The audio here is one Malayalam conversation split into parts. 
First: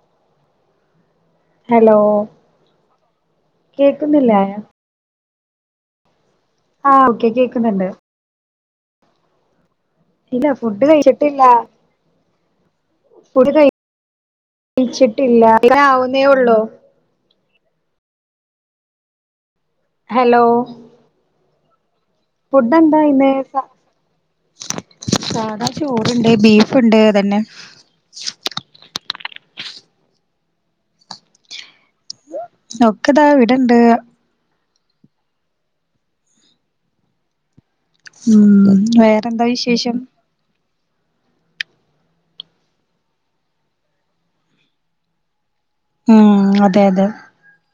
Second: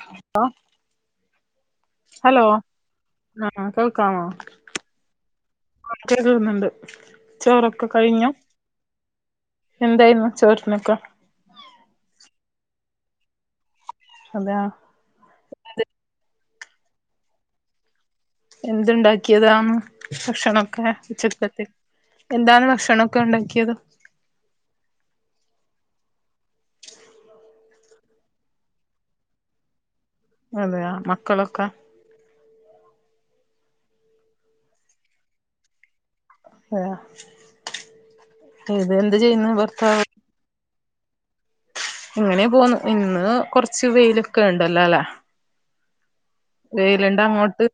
ഹലോ ഹലോ ആഹ് കേൾക്കാമോ കേക്കുന്നില്ലേ [unintelligible] ആഹ് ഓക്കെ ചോറൊക്കെ കേക്കുന്നുണ്ട് കയ്ഞ്ഞു ഇല്ല ഫുഡ്ഡ് കയ്ച്ചിട്ടില്ല ഫുഡ്ഡ് കയി അതാ ച്ചിട്ടില്ല ഇതാവുന്നേ ഒള്ളൂ എന്ത്ണ്ടാക്കിയതാ ഹലോ ഭക്ഷണൊക്കെ ഉച്ചക്കത്തെ എന്താണ് ഭക്ഷണൊക്കെ ഫുഡ്ഡെന്തായിന്ന് സ ഉണ്ടാക്കിയത് സാധാ ചോറ്ണ്ട് ബീഫ്ണ്ട് അതന്നെ അതേയാ മക്കളൊക്കെ ഒക്കെ താ ഇവടെണ്ട് ഹേ ഉം ഇതെന്ത് വേറെന്താ ചെയ്യുന്നു വിശേഷം ഭർത്താവ് ഇങ്ങനെ പോന്ന് ഇന്ന് കൊർച്ച് വെയിലൊക്കെ ണ്ടല്ലോ ല്ലേ ഉം അതെ അതെ വെയില്ണ്ടോ അങ്ങോട്ട്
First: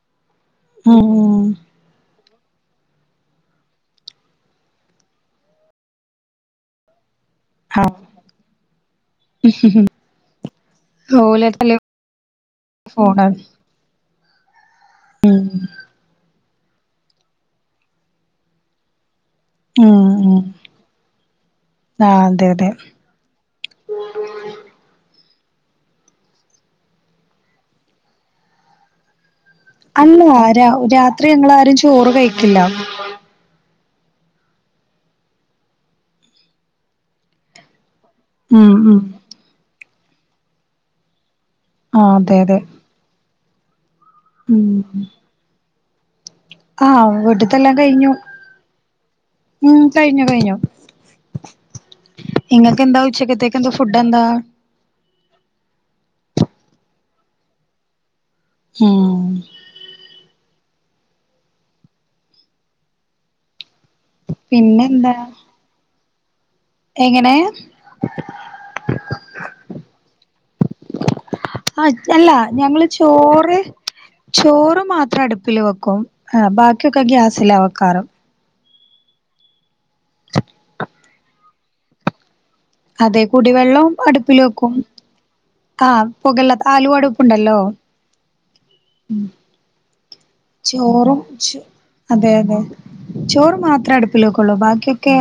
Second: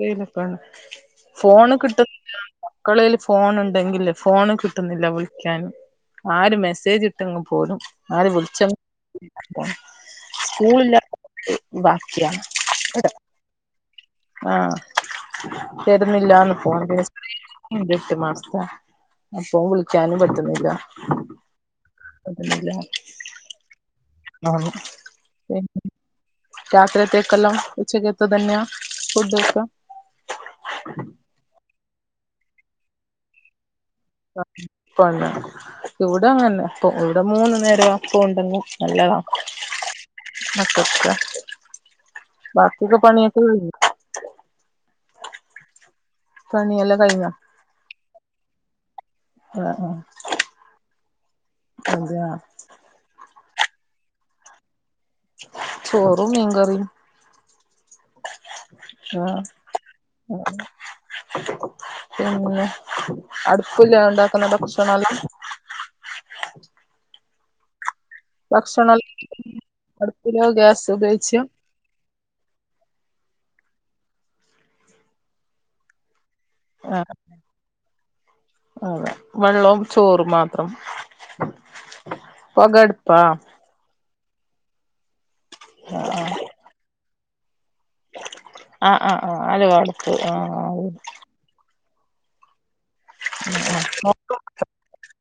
വെയിലൊക്കെണ്ട് ഉം ഉം ഫോണ് കിട്ട്മ്പോ മക്കളേൽ ഫോണ് ണ്ടെങ്കില് ഫോണ് കിട്ട്ന്നില്ല വിളിക്കാന് ആര് മെസ്സേജ് ഇട്ട പോലും ആഹ് ആര് വിളിച്ച സ്കൂളില്ല അപ്പ ഫുള്ള് ബാക്കിയാ ഫോണടിച്ച് ആഹ് തര്ന്നില്ലാന്ന് ഫോണ് തെ ട്ട് മാസാ ഫോൺ ഉം വിളിക്കാനും ഉം പറ്റ്ന്നില്ല ആഹ് അപ്പ അതെ അതെ പിന്നെ ആഹ് പിന്നെ രാത്രിയത്തേക്കെല്ലാം ഉച്ചക്കത്തെ തന്നെയാ ഫുഡ്ഡ് വെക്കാ അല്ല രാ രാത്രി ഞങ്ങളാരും ചോറ് കയ്ക്കില്ല പണ് ഇവടങ്ങന്നെ ഇവടെ മൂന്നു നേരം അപ്പൊണ്ടങ്കി ഉം ഉം നല്ലതാ മക്കക്ക ആഹ് അതെ അതെ തൊക്കെ പണ്യോക്കെ കൈഞ്ഞോ ഉം ഉം പണിയെല്ലാം ആഹ് കഴിഞ്ഞോ വീട്ട്ത്തെല്ലാം കൈഞ്ഞു ഉം ആഹ് ആഹ് കൈഞ്ഞു കൈഞ്ഞു അതെയ ഇങ്ങക്കെന്താ ഉച്ചക്കത്തെ ക്കെന്താ ഫുഡ്ഡെന്താ ചോറും മീങ്കറീം ഉം ആഹ് പിന്നെ അട്പ്പില്ലതോണ്ട പ്പ നല്ല കുടിച്ച്ണെ വെള്ളാ പിന്നെന്താ എങ്ങനെ ഭക്ഷണം അടുപ്പിലോ ഗ്യാസിലോ ഉപയോഗിച്ചാ ആഹ് അല്ല ഞങ്ങള് ചോറ് ചോറ് മാത്രം അടുപ്പില് വെക്കും ആഹ് ബാക്ക്യോക്കെ ആഹ് ഗ്യാസിലാ വെക്കാറ് അതെ വെള്ളോം ചോറും മാത്രം അതേ പൊകടുപ്പാ കൂടി വെള്ളോം അടുപ്പിൽ വെക്കും ആഹ് പുകയില്ലാത്ത ആലുവാ അടു പ്പ് ണ്ടല്ലോ ആഹ് ആഹ് ആഹ് ആലുവാ അടുപ്പ് ആഹ് ആഹ് ചോറും ച് അതെ അതെ ചോറ് മാത്രെ അടുപ്പില് വെക്കുള്ളു ബാക്കിക്കെ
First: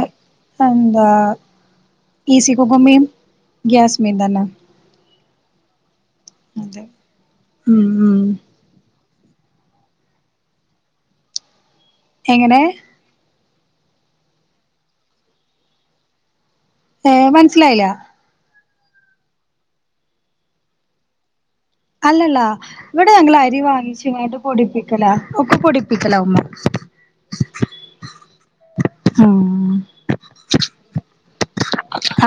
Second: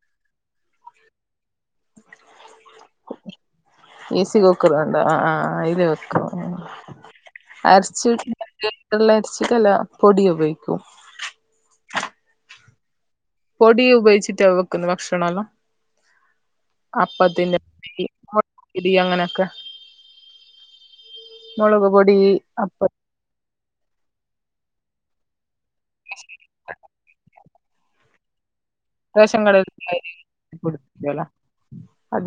എന്താ ഈസി കുക്കുമ്മേം ഗ്യാസ്മേം ഈസി തന്നെ കുക്ക്റുണ്ടോ ആ ആ അയ്ല് വെക്കും അതെ ഉം ഉം അര്ച്ചിട്ട്ള്ള അരച്ചിട്ടല്ല പൊടി ഉപയോഗിക്കും എങ്ങനെ പൊടി ഉപയോഗിച്ചിട്ടാ വെക്കുന്നു ഭക്ഷണല്ലോ ഏ അപ്പത്തിന്റെ മനസ്സിലായില്ല പൊടി ടി അങ്ങനെക്കെ മുളക് പൊടി അപ്പ വ്ടെ ഞങ്ങൾ അരി വാങ്ങിച്ങ്ങാണ്ട് പൊടിപ്പിക്കല ഒക്കെ പൊടിപ്പിക്കല ഉമ്മ റേഷൻ ഉം കടേൽത്തെ അരി പൊടിപ്പിക്കലാ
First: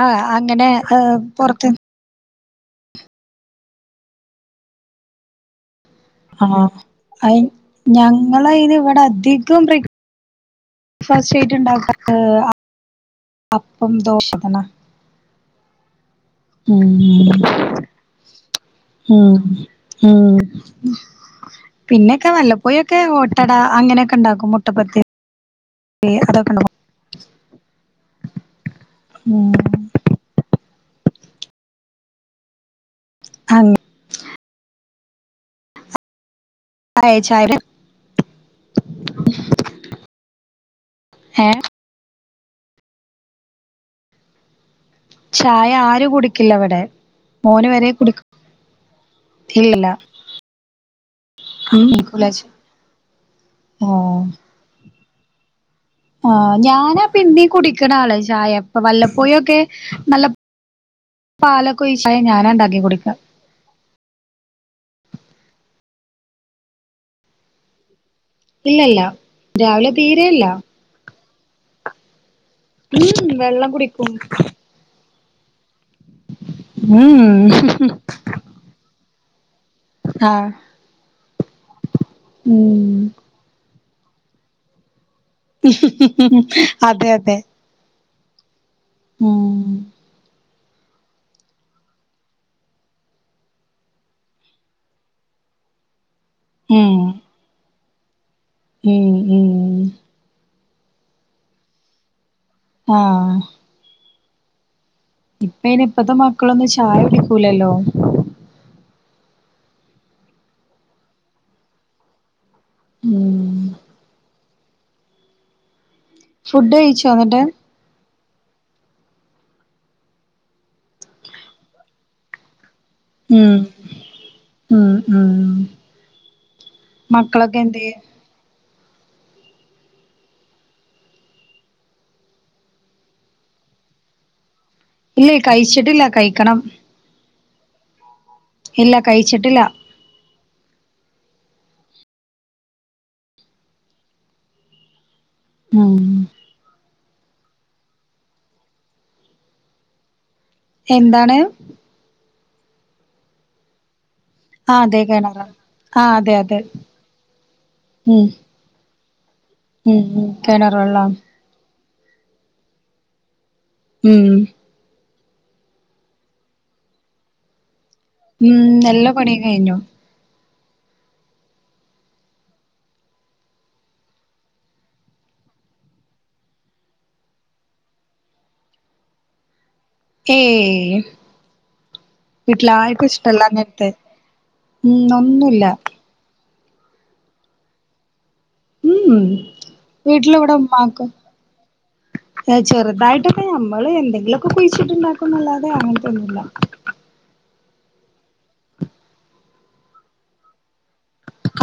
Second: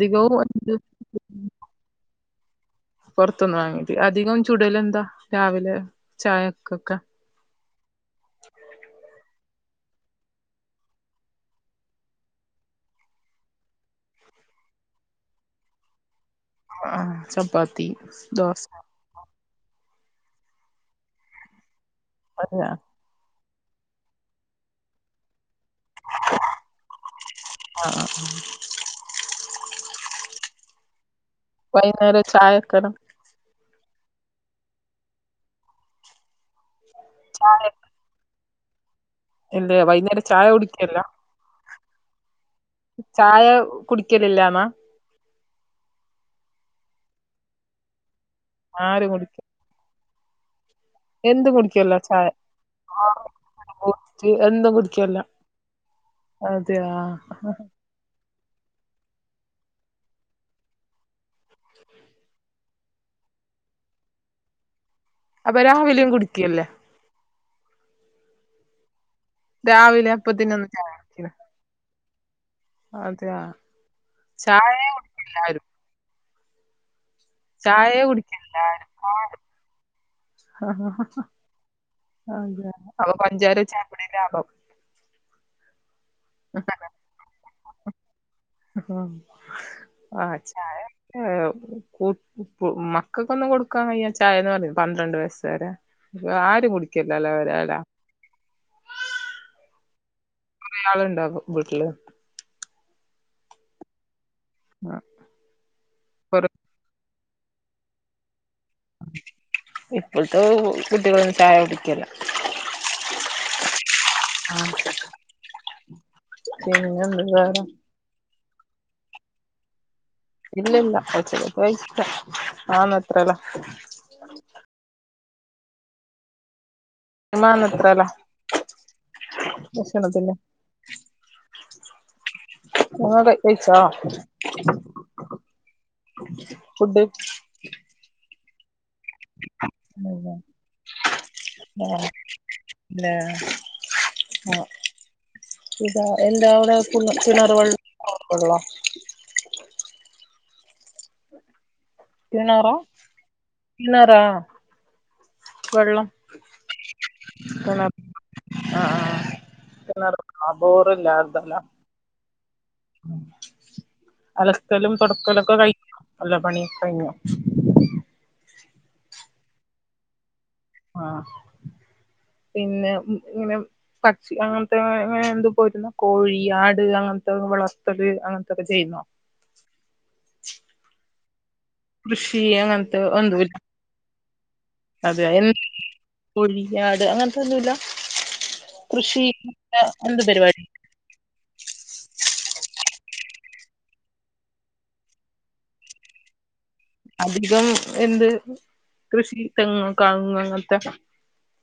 ആ അങ്ങനെ പൊറത്ത് [unintelligible] പൊറത്തന്ന് വാങ്ങീട്ട് അധികം ചുടല് എന്താ രാവിലെ ആ ചായക്കൊക്കെ അയ് ഞങ്ങള് അയ്‌ന് ഇവിടെ അധികം ബ്രേക് ഫാസ്റ്റ്റ്റായിട്ട് ഉണ്ടാക്ക അപ്പം ദോഷാ ണ് ഉം ആഹ് ചപ്പാത്തി ദോശ ഉം ഉം പിന്നെക്കെ ആ വല്ലപ്പോയൊക് ക്ക് ഓട്ടട അങ്ങനെക്കെണ്ടാക്കും മുട്ടപ്പത്തിരി അതൊക്കെണ്ടാക്കും ആഹ് ഉം വെയ്ന്നേരം ഒരു ചായ ക്കണം ആം ചായ ചായ ഇല്ലെ വൈകുന്നേരം ചായ കുടിക്കല്ല ഏ ചായ കുടിക്കലില്ലാന്ന ചായ ആരു കുടിക്കില്ല വ്ടെ മോന് വരെ കുടി ആരും കുടി ഇല്ലല്ലാ എന്തും കുടിക്കല്ല ചായ ആ ഓ [unintelligible] എന്തും കുടിക്കല്ല ആ അതെയ ഞാനാ പിന്നീ കുടിക്കണ ആള് ചായപ്പൊ വല്ലപ്പോഴൊക്കെ നല്ല പാലൊക്കെയിച് ഞാനാ ഇണ്ടാക്കി കുടിക്ക അപ്പൊ രാവിലിം കുടിക്കല്ലേ ഇല്ലല്ല രാവിലെ തീരെല്ല അപ്പത്തിനൊന്നും ചായ ഉം അതെ വെള്ളം കുടിക്കും ചായെ ഇല്ലാരും മ് ഹ് ചായേ കുടിക്കെല്ലാരും പാട് ആഹ് അഹ ഹ ഹാ അതെ ഉം അപ്പൊ പഞ്ചാര ചായപ്പൊടി ലാഭം അതെ അതെ ഹും ഉം അ ചായ ഏ കുട്ടി മക്കൾക്കൊന്നും കൊടുക്കാൻ വയ്യ ചായ ന്ന് പറയും പന്ത്രണ്ട് വയസ് വരെ ആരും ഉം കുടിക്കല്ലലെ പെരേല ഉം ഉം കൊറെ ആളുണ്ടോ പോ വീട്ടില് ആഹ് ആഹ് ഇപ്പയ്ന് ഇപ്പത്തെ മക്കളൊന്നും ചായ കുടിക്കൂലല്ലോ ഇപ്പൾത്തെ കുട്ടിൾ ചായ കുടിക്കല്ല ഉം ആ ഫുഡ് കഴിച്ചോ പിന്നെന്താ എന്നിട്ട് വേറെ ഇല്ലല്ല ഉച്ചക്കക്ക് [unintelligible] ആ അത്രെലാ ഉം ഉം ഉം മാൻ മക്കളൊക്കെ എന്തിയെ എത്രേലാ ഭക്ഷണത്തിന്റെ ങ്ങൾ കഴി കഴിച്ചേ ഇല്ലേ കഴിച്ചിട്ടില്ല കഴിക്കണം ഫുഡ് ഇല്ല കഴിച്ചിട്ടില്ല അത ആഹ ല്ലേ ആഹ ഉം ഇതാ എന്താ അവിടെ കിണ കിണർവള്ള പൈപ്ള്ള എന്താണ് കിണറോ കിണറാ ആ അതെ കാണാറാ വെള്ളം ആഹ അതെ അതെ ഉ ആഹ കിണർ ബബൂര്ല്ല വെള്ളം യർദല്ല [unintelligible] ഉം അലക്കലും തേടക്കലൊക്കെ കഴിക് എല്ല പണി കഴിഞ്ഞേ ഉം എല്ല പണി കഴിഞ്ഞു ആഹ പിന്നെ ഇങ്ങനെ പക്ഷി അങ്ങനത്തെങ്ങന എന് പോയിരുന് [unintelligible] കോഴി ആട് അങ്ങനത്തെ വളർത്തല് അങ്ങനത്തെൊക്കെ ചെയ്യുന്നോ ഏയ് കൃഷി വീട്ടില് അങ്ങനത്തെ ആർക്കും ഒന്നുല്ല ഇഷ്ടല്ലഞ്ഞിട്ട് ഉം അതെ എന്ത് ഒന്നുല്ല കോഴി ആട് അങ്ങനത്തെ ഒന്നുല്ല ഉം കൃഷി എന്ത് വീട്ടില ഇവിടെ പരിപാടി ഉമാക്കും ചെറുതായിട്ടൊക്കെ നമ്മള് എന്തെങ്കിലുക്കെ കുഴിച്ചിട്ടുണ്ടാക്കുംല്ലാതെ അങ്ങനത്തെന്നുല്ല അധികം എന്ത് കൃഷി തെങ്ങങ് കവുങ്ങ് അങ്ങനത്തെ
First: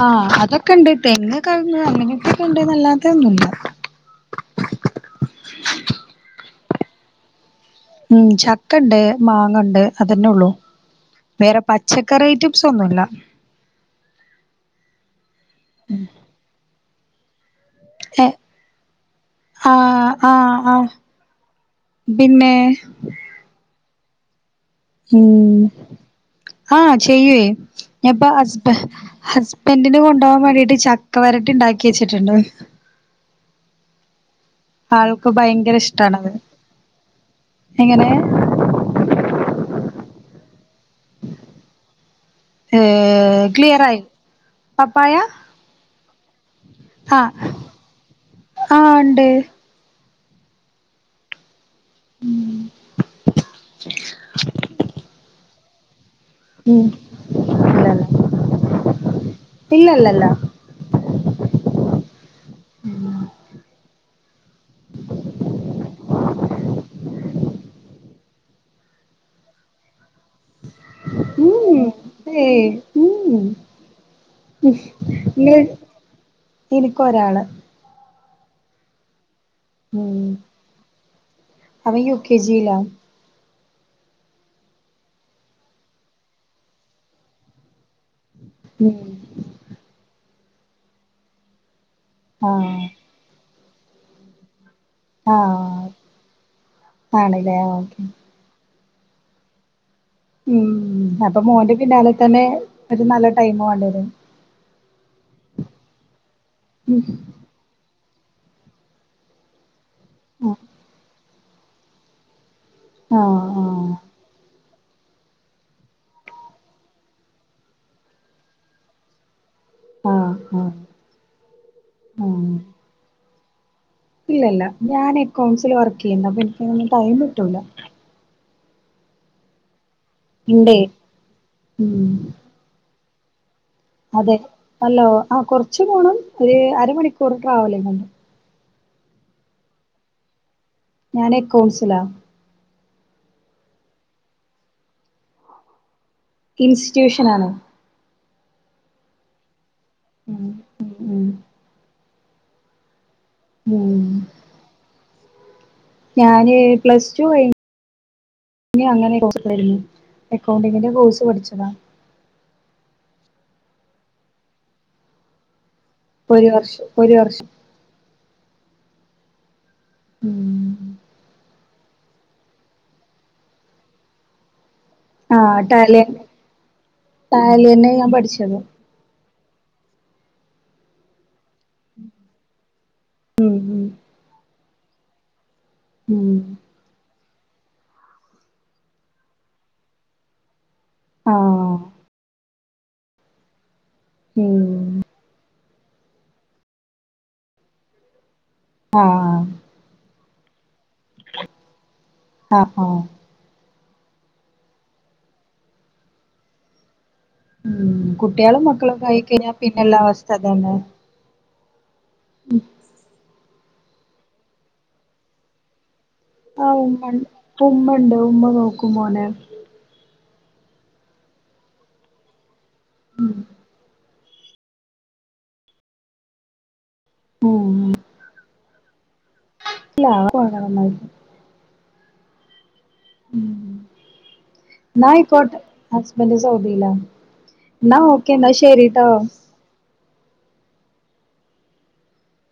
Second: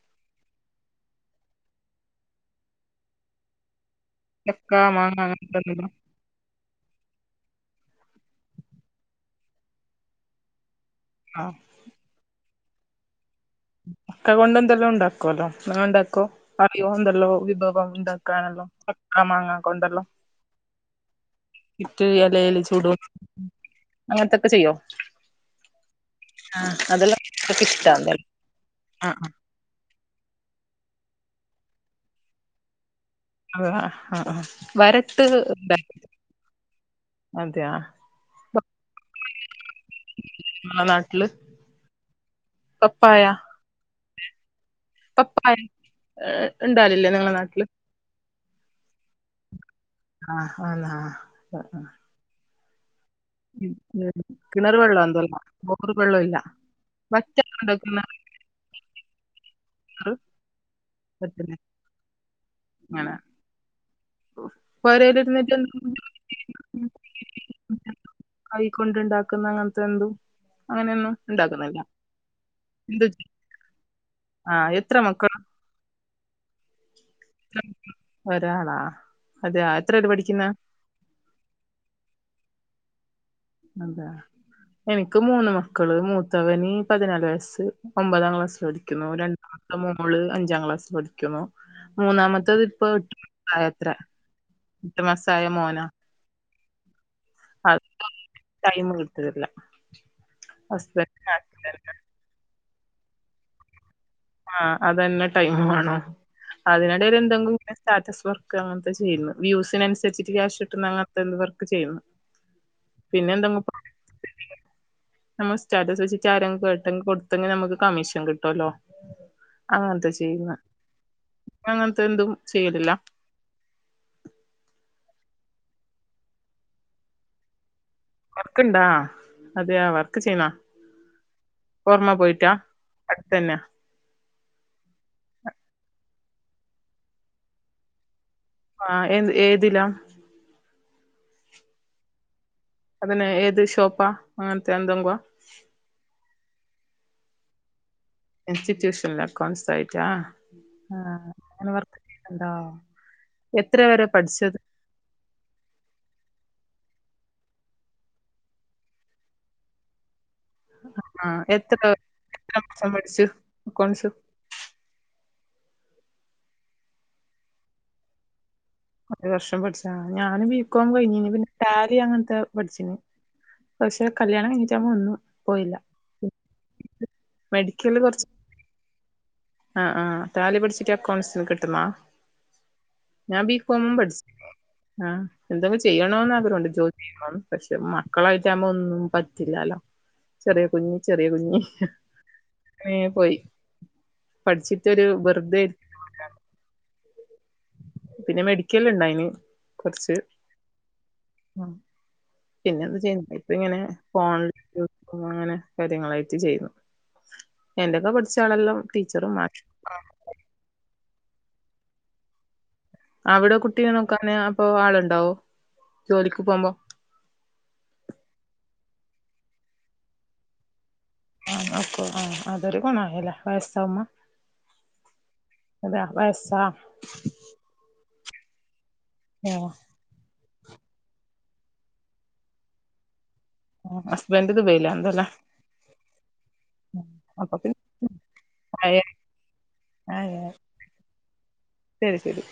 ആഹ അതൊക്കെ ഉണ്ട് തെങ്ങ് കവുങ്ങ് അങ്ങോട്ടൊക്കെ ഉണ്ട് നല്ലാത്ത ഒന്നുല്ല ചക്ക മാങ്ങന [unintelligible] ഉം ചക്ക ഇണ്ട് മാങ്ങ ഇണ്ട് അതന്നെ ഒള്ളു ആഹ് വേറെ പച്ച പച്ചക്കറി ഐറ്റംസ് ഒന്നുല്ല ചക്ക കൊണ്ട് എന്തല്ലാം ഉണ്ടാക്കുല്ലോ നിങ്ങൾ ഉണ്ടാക്കോ അറിയോ എന്തേലും വിഭവം ഉണ്ടാക്കാാനല്ലോ ചക്ക മാങ്ങാ കൊണ്ടല്ലോ ആഹ ആഹ [unintelligible] എലൽ ചൂടുംഅങ്ങനത്തൊക്കെ ചെയ്യോ ഉം ആഹ് അതെല്ലാം ചെയ്യേ ഒക്കെ ഞ ഇഷ്ടാണ് ഇപ്പോ ഹസ്ബ ആഹ് ആഹ് ഹസ്ബൻ ഫ്രണ്ടിന് കൊണ്ടപോകാൻ വേണ്ടിട്ട് ചക്ക വരട്ടി ഇണ്ടാക്കി വെച്ചിട്ട്ണ്ട് അ ആഹ ആഹ വരട്ട് ആൾക്ക് ഭയങ്കര ഇഷ്ടാണത് അതെയ എങ്ങനെ ന നാട്ടില് പപ്പായ ക്ലിയർ ആയി പപ്പായ ഇണ്ടാവലില്ലേ നിങ്ങളെ നാട്ടില് ആഹ ഇണ്ട് ആഹ ആഹ ആഹ ഉം ഉ കിണർ വെള്ളം അന്തല്ല ബോറ് [unintelligible] വെള്ളം ഇല്ല ഉം വറ്റൊക്കെണ്ടാക്കുന്ന ഇല്ല ചോറ് ഇല്ലല്ലല്ല [unintelligible] പൊരേല് ഇരുന്നിട്ട് കൈകൊണ്ട്ണ്ടാക്കുന്ന അങ്ങനത്തെ എന്തും അങ്ങനെന്നും ഇണ്ടാക്കുന്നില്ല ഏ ഉം ആ എത്ര മക്കളാ ഇനിക്ക് ഒരാൾ ഒരാളാ അതെയേ എത്രല ഉം പഠിക്കുന്നേ അവൻ യു കെ ജി യില അതെ എനിക്ക് മൂന്ന് മക്കള് മൂത്തവന് പതിനാല് വയസ്സ് ഒമ്പതാം ക്ലാസ്സിൽ പഠിക്കുന്നു ഉം രണ്ടാമത്തെ മോള് അഞ്ചാം ക്ലാസ്സിൽ പഠിക്കുന്നു [unintelligible] മൂന്നാമത്തത് ഇപ്പൊ ആഹ് ഏട്ടു മാസായത്രെ ഏട്ടു മാസായ മോന ആണ്ലെ ഓക്കെ ടൈം കിട്ടറില്ല ഉം അപ്പൊ മോന്റെ പിന്നാലെ തന്നെ ഒരു നല്ല ടൈമ് മണ്ടിരും ആ അതന്നെ ടൈം മണം ഉം അതിനിടൽ എന്തെങ്കിലും പിന്നെ സ്റ്റാറ്റസ് വർക്ക് അങ്ങനത്തെ ചെയ്യുന്ന് വ്യൂസിനനുരിച്ചിട്ട് ക്യാഷ് ആഹ് കിട്ടുന്ന അങ്ങനത്തെ എന്ത് വർക്ക് ചെയ്യും പിന്നെ എന്ത് നമ്മൾ സ്റ്റാറ്റസ് വെച്ചിട്ട് ആരെങ്കും കേട്ടെങ്കിൽ കൊടുത്തെങ്കിൽ നമുക്ക് കമ്മീഷൻ കിട്ടുമല്ലോ ആഹ് [unintelligible] ആഹ് ചെയ്യുന്നേ ആഹ് അങ്ങനത്തെ എന്തും ആഹ് ചെയ്യലില്ല ഇല്ലല്ല ഞാൻ അക്കൗണ്ട്സിൽ വർക്ക് ചെയ്യുന്നു അപ്പൊ എനിക്ക്തിനൊന്നും ടൈം കിട്ടൂല വർക്ക്ണ്ടാ അതെയോ വർക്ക് ചെയ്യുന്നാ ഇണ്ടേ ഉം പുറമേ പോയിട്ടാ. അട്ത്തന്നെ അതെ ഹല്ലോ ആ കുറച്ച്പോണം ഒരു അരമണിക്കൂർ ട്രാവലിംഗ്ണ്ട്. ആ എ ഏതിലാ ഞാന് അക്കൗൺസിലാ അത് തന്നെ ഏത് ഷോപ്പ അങ്ങനത്തെ എന്തങ്കോ ഇൻസ്റ്റിറ്റ്യൂഷൻ ആണ്. ഇൻസ്റ്റിറ്റ്യൂഷനിൽ അക്കൗണ്ട്സ് ആയിട്ടാ ഉം ആ ഉം അങ്ങനെ വർക്ക്കെക്കയുണ്ടോ എത്ര വരെ ഉം പഠിച്ചത് ഞാന് പ്ലസ് ടു കഴിഞ്ഞു അങ്ങനൊയിരുന്നു ആ എത്ര വർഷം പഠിച്ചു അക്കൗണ്ട്സ് ഒരു വർഷം ഒരു വർഷം ഒരു വർഷം പഠിച്ച ഞാനും ഉം ബികോം കഴിഞ്ഞീന് പിന്നെ റ്റാലി അങ്ങനത്തെ പഠിച്ചിനി പക്ഷെ കല്യാണം കഴിഞ്ഞിട്ടാവുമ്പോ ഒന്നും ആ പോയില്ല ടാലി തന്നെ ടാലി തന്നെ ഞാൻ പഠിച്ചതും ആ ആ ടാലി പഠിച്ചിട്ട് അൗണ്ട്സിൽ കിട്ട ആഹ് ഞാൻ ഉം ഉം ബീകോംമും പഠിച്ച് ആ എന്താ പഠിച്ചേ ചെയ്യണോന്ന് ഉം ആഗ്രഹുണ്ട് ജോലി ചെയ്യണോന്ന് പക്ഷെ മക്കളായിട്ട് ആകുമ്പോ ഒന്നും പറ്റില്ലല്ലോ ചെറിയ കുഞ്ഞ് ചെറിയ കുഞ്ഞ് ആഹ് ഇങ്ങനെ പോയി ഉം പഠിച്ചിട്ടൊരു വെറുതെ പിന്നെ മെഡിക്കല് ഉണ്ടായിന് ആഹ് കൊറച്ച് ആഹ് പിന്നെ ഒന്നും ആഹ് ചെയ്യുന്നില്ല ഇപ്പ ഇങ്ങനെ ഫോൺ അങ്ങനെ കാര്യങ്ങളായിട്ട് ചെയ്യുന്നു ഉം എന്റെയൊക്കെ പഠിച്ച കുട്ടികളും ആളെല്ലാം മക്കളും ഒക്കെ ആയി ടീച്ചറും കഴിഞ്ഞാൽ മാഷും പിന്നെല്ല അവസ്ഥ അതന്നെ ഉം അവിടെ കുട്ടിനെ നോക്കാന് അപ്പൊ ആളുണ്ടാവോ ജോലിക്ക് പോകുമ്പോ ആ ഉമ്മ ഉണ്ട് ഉമ്മ നോക്കും മോനെ ആ നോക്കൊ ആ അതൊരു ഗുണമാണല്ലേ ഉം വയസ്സാഉമമ എത്ര വയസാ മുന് ഏ ഇല്ല [unintelligible] [inaudible] ഹസ്ബൻഡ് ദുബൈയിലാണല്ലേ എന്നായിക്കോട്ടെ ഹസ്ബെന്റെ സൗദിയിലാണ് അപ്പൊ പിന്നെ എന്ന ഓക്കെ. ഓക്കേ എന്നാ ശെരിട്ടോ. ഹലോ? ശരി ശരി